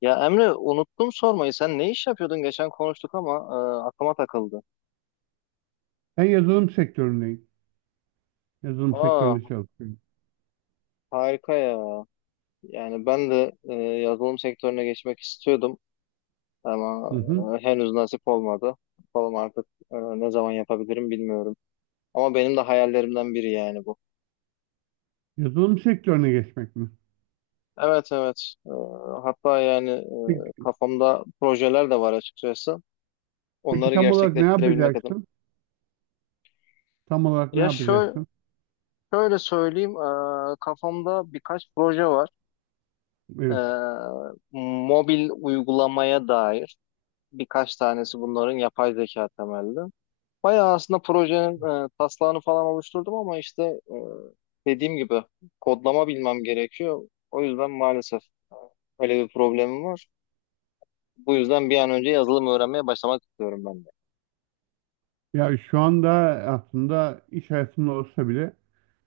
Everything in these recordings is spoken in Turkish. Ya Emre unuttum sormayı. Sen ne iş yapıyordun? Geçen konuştuk ama aklıma takıldı. Ben yazılım sektöründeyim. Yazılım Aa, sektöründe çalışıyorum. harika ya. Yani ben de yazılım sektörüne geçmek istiyordum Hı ama hı. Henüz nasip olmadı. Bakalım artık ne zaman yapabilirim bilmiyorum. Ama benim de hayallerimden biri yani bu. Yazılım sektörüne geçmek mi? Evet, evet. Hatta yani Peki, kafamda projeler de var açıkçası. peki Onları tam olarak ne gerçekleştirebilmek adına. yapacaksın? Tam olarak ne Ya yapacaksın? şöyle söyleyeyim. Kafamda birkaç proje var. Ee, Evet. mobil uygulamaya dair birkaç tanesi bunların yapay zeka temelli. Bayağı aslında projenin taslağını falan oluşturdum ama işte dediğim gibi kodlama bilmem gerekiyor. O yüzden maalesef öyle bir problemim var. Bu yüzden bir an önce yazılım öğrenmeye başlamak istiyorum ben de. Ya şu anda aslında iş hayatında olsa bile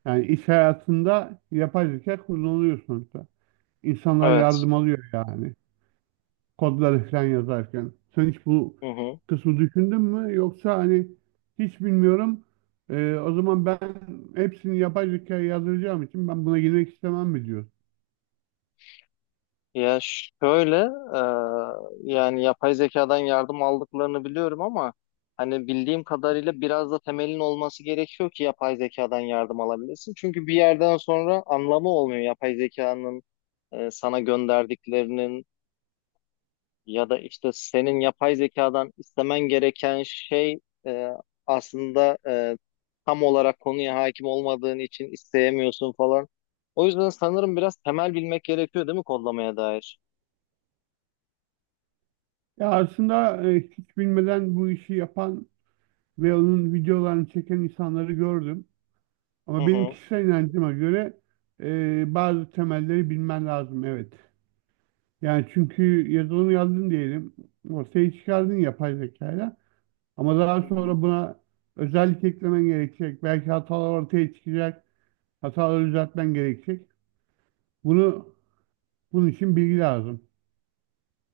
yani iş hayatında yapay zeka kullanılıyor sonuçta. İnsanlar Evet. yardım alıyor yani kodları falan yazarken. Sen hiç bu Hı hı. kısmı düşündün mü? Yoksa hani hiç bilmiyorum. O zaman ben hepsini yapay zekaya yazdıracağım için ben buna girmek istemem mi diyor. Ya şöyle, yani yapay zekadan yardım aldıklarını biliyorum ama hani bildiğim kadarıyla biraz da temelin olması gerekiyor ki yapay zekadan yardım alabilirsin. Çünkü bir yerden sonra anlamı olmuyor yapay zekanın sana gönderdiklerinin ya da işte senin yapay zekadan istemen gereken şey e, aslında tam olarak konuya hakim olmadığın için isteyemiyorsun falan. O yüzden sanırım biraz temel bilmek gerekiyor değil mi kodlamaya dair? Ya aslında hiç bilmeden bu işi yapan ve onun videolarını çeken insanları gördüm. Hı Ama benim hı. kişisel inancıma göre bazı temelleri bilmen lazım, evet. Yani çünkü yazılım yazdın diyelim. Ortaya çıkardın yapay zekayla. Ama daha Hmm. sonra buna özellik eklemen gerekecek. Belki hatalar ortaya çıkacak. Hataları düzeltmen gerekecek. Bunu bunun için bilgi lazım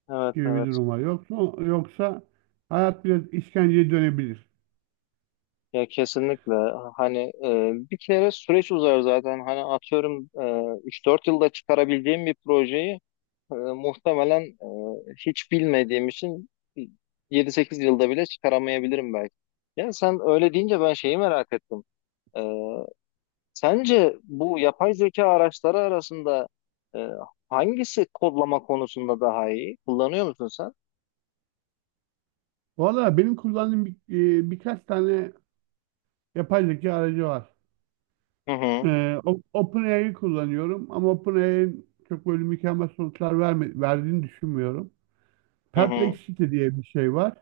Evet, gibi bir evet, durum var. Yoksa hayat biraz işkenceye dönebilir. ya kesinlikle, hani bir kere süreç uzar zaten hani atıyorum 3-4 yılda çıkarabildiğim bir projeyi muhtemelen hiç bilmediğim için 7-8 yılda bile çıkaramayabilirim belki. Ya sen öyle deyince ben şeyi merak ettim. E, sence bu yapay zeka araçları arasında e, hangisi kodlama konusunda daha iyi? Kullanıyor musun sen? Valla benim kullandığım bir, birkaç tane yapay zeka aracı var. Hı hı, OpenAI'yi kullanıyorum ama OpenAI'nin çok böyle mükemmel sonuçlar verdiğini düşünmüyorum. hı hı. Perplexity diye bir şey var.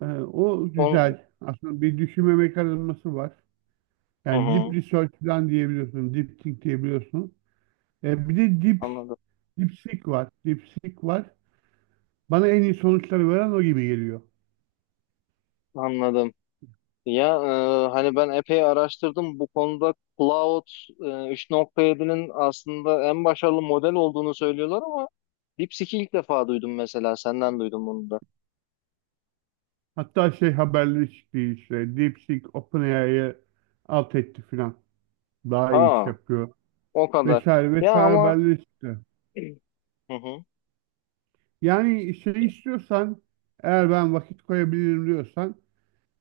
O Onu, güzel. Aslında bir düşünme mekanizması var. hı Yani deep hı. research falan diyebiliyorsun. Deep think diyebiliyorsun. Bir de Anladım. deep seek var. Deep seek var. Bana en iyi sonuçları veren o gibi geliyor. Anladım. Ya hani ben epey araştırdım bu konuda Cloud 3.7'nin aslında en başarılı model olduğunu söylüyorlar ama DeepSeek'i ilk defa duydum, mesela senden duydum bunu da. Hatta şey, haberleri çıktı işte. DeepSeek OpenAI'ye alt etti filan. Daha iyi Aa, iş yapıyor. o kadar. Vesaire Ya vesaire ama, haberleri çıktı. hı hı, Yani şey istiyorsan, eğer ben vakit koyabilirim diyorsan,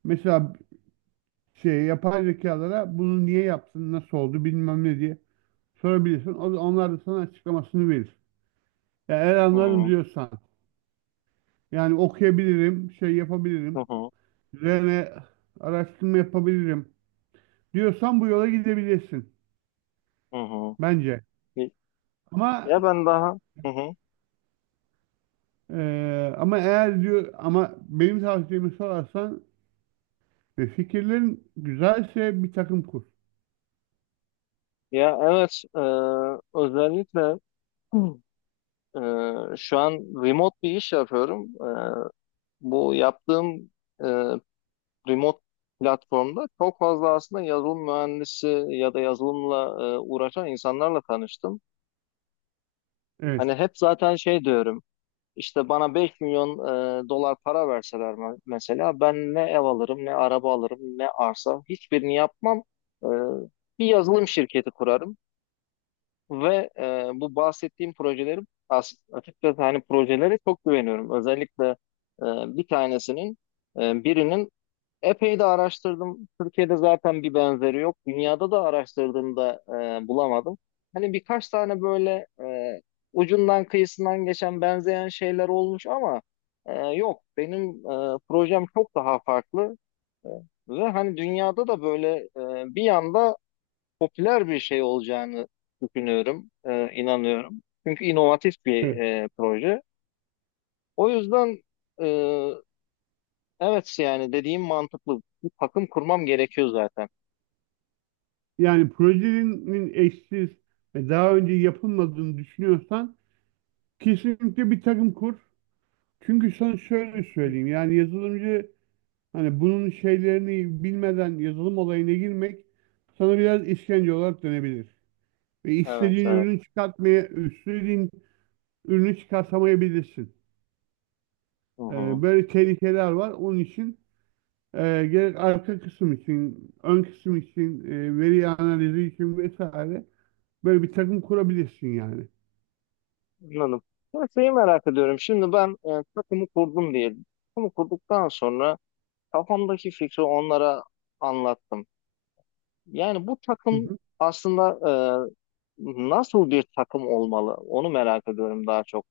mesela şey, yapay zekalara bunu niye yaptın, nasıl oldu, bilmem ne diye sorabilirsin. Onlar da sana açıklamasını verir. Ya eğer hı anlarım hı, diyorsan, yani okuyabilirim, şey hı yapabilirim, hı. üzerine araştırma yapabilirim diyorsan bu yola gidebilirsin Hı hı. bence. Ya Ama ben daha. Hı hı. ama eğer diyor, ama benim tavsiyemi sorarsan ve fikirlerin güzelse bir takım kur. Ya evet, özellikle. Hı. Şu an remote bir iş yapıyorum. Bu yaptığım e, remote platformda çok fazla aslında yazılım mühendisi ya da yazılımla uğraşan insanlarla tanıştım. Hani Evet. hep zaten şey diyorum. İşte bana 5 milyon dolar para verseler, mesela ben ne ev alırım, ne araba alırım, ne arsa, hiçbirini yapmam. E, bir yazılım şirketi kurarım ve bu bahsettiğim projeleri, açıkçası hani projelere çok güveniyorum. Özellikle e, bir tanesinin, birinin. Epey de araştırdım. Türkiye'de zaten bir benzeri yok. Dünyada da araştırdığımda bulamadım. Hani birkaç tane böyle ucundan kıyısından geçen benzeyen şeyler olmuş ama yok. Benim projem çok daha farklı. E, ve hani dünyada da böyle bir anda popüler bir şey olacağını düşünüyorum, inanıyorum. Çünkü inovatif bir proje. O yüzden e, evet, yani dediğim mantıklı. Bir takım kurmam gerekiyor zaten. Yani projenin eşsiz ve daha önce yapılmadığını düşünüyorsan kesinlikle bir takım kur. Çünkü sana şöyle söyleyeyim, yani yazılımcı, hani bunun şeylerini bilmeden yazılım olayına girmek sana biraz işkence olarak dönebilir. Ve Evet, istediğin evet. ürünü çıkartamayabilirsin. Hı hı. Böyle tehlikeler var. Onun için gerek arka kısım için, ön kısım için, veri analizi için vesaire, böyle bir takım kurabilirsin yani. Anladım. Ben şeyi merak ediyorum. Şimdi ben takımı kurdum diyelim. Takımı kurduktan sonra kafamdaki fikri onlara anlattım. Yani bu Hı takım hı. aslında nasıl bir takım olmalı? Onu merak ediyorum daha çok.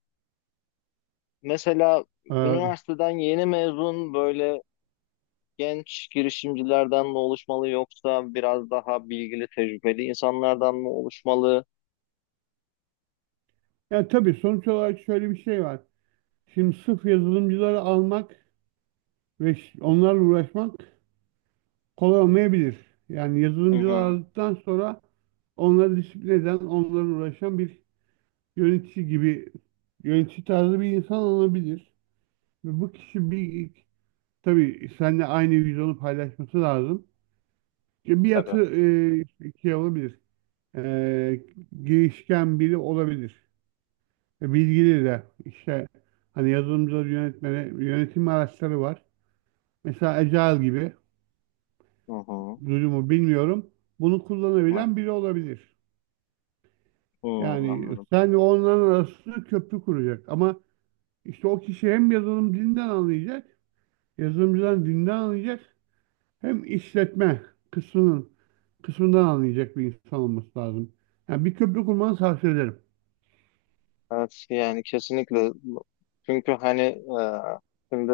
Mesela Ee, üniversiteden yeni mezun böyle genç girişimcilerden mi oluşmalı yoksa biraz daha bilgili, tecrübeli insanlardan mı oluşmalı? Yani tabii sonuç olarak şöyle bir şey var. Şimdi sırf yazılımcıları almak ve onlarla uğraşmak kolay olmayabilir. Yani Hı yazılımcıları hı. aldıktan sonra onları disiplin eden, onlarla uğraşan bir yönetici gibi, yönetici tarzı bir insan olabilir. Ve bu kişi bir, tabii seninle aynı vizyonu paylaşması lazım. İşte bir Tabii. yatı, şey olabilir. E, Girişken biri olabilir. Bilgili de. İşte hani yazılımcıları yönetmeni, yönetim araçları var. Mesela Agile gibi Hı hı. durumu bilmiyorum. Bunu Evet. kullanabilen biri olabilir. Hı, Yani anladım. sen onların arasında köprü kuracak. Ama işte o kişi hem yazılım dilinden anlayacak, yazılımcıdan dinden anlayacak, hem işletme kısmının kısmından anlayacak bir insan olması lazım. Yani bir köprü kurmanı tavsiye ederim. Evet, yani kesinlikle. Çünkü hani şimdi,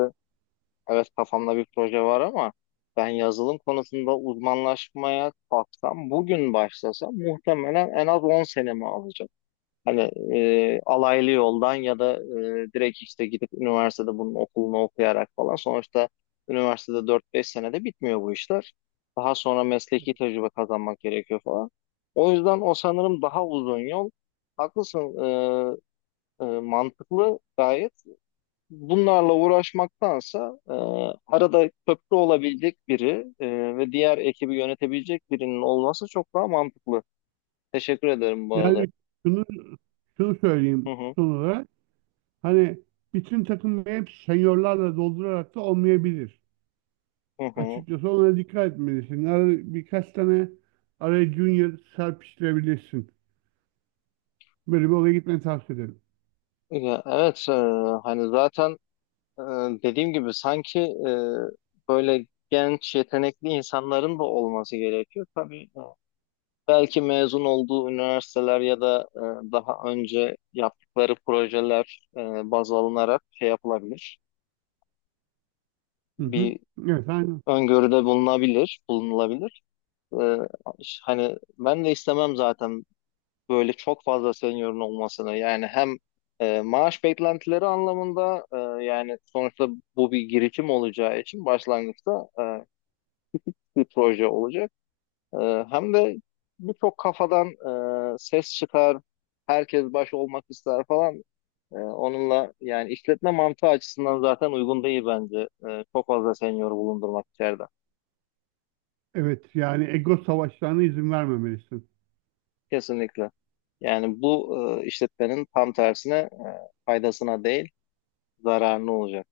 evet, kafamda bir proje var ama ben yazılım konusunda uzmanlaşmaya kalksam, bugün başlasam muhtemelen en az 10 senemi alacak. Hani alaylı yoldan ya da direkt işte gidip üniversitede bunun okulunu okuyarak falan. Sonuçta üniversitede 4-5 senede bitmiyor bu işler. Daha sonra mesleki tecrübe kazanmak gerekiyor falan. O yüzden o sanırım daha uzun yol. Haklısın. Mantıklı gayet. Bunlarla uğraşmaktansa arada köprü olabilecek biri ve diğer ekibi yönetebilecek birinin olması çok daha mantıklı. Teşekkür ederim bu arada. Yani şunu şunu Hı söyleyeyim hı, son olarak. Hani bütün takımı hep seniorlarla doldurarak da olmayabilir. hı hı. Açıkçası ona dikkat etmelisin. Birkaç tane araya junior serpiştirebilirsin. Böyle bir olaya gitmeni tavsiye ederim. Ya, evet, hani zaten e, dediğim gibi sanki böyle genç yetenekli insanların da olması gerekiyor. Tabii belki mezun olduğu üniversiteler ya da daha önce yaptıkları projeler baz alınarak şey yapılabilir. Hı hı. Bir Evet, aynen. öngörüde bulunabilir, bulunulabilir. Ee, hani ben de istemem zaten böyle çok fazla seniorun olmasını. Yani hem maaş beklentileri anlamında yani sonuçta bu bir girişim olacağı için başlangıçta bir proje olacak. E, hem de birçok kafadan ses çıkar, herkes baş olmak ister falan. Onunla yani işletme mantığı açısından zaten uygun değil bence. Çok fazla senior bulundurmak içeride. Evet, yani ego savaşlarına izin vermemelisin. Kesinlikle. Yani bu işletmenin tam tersine faydasına değil, zararına olacak.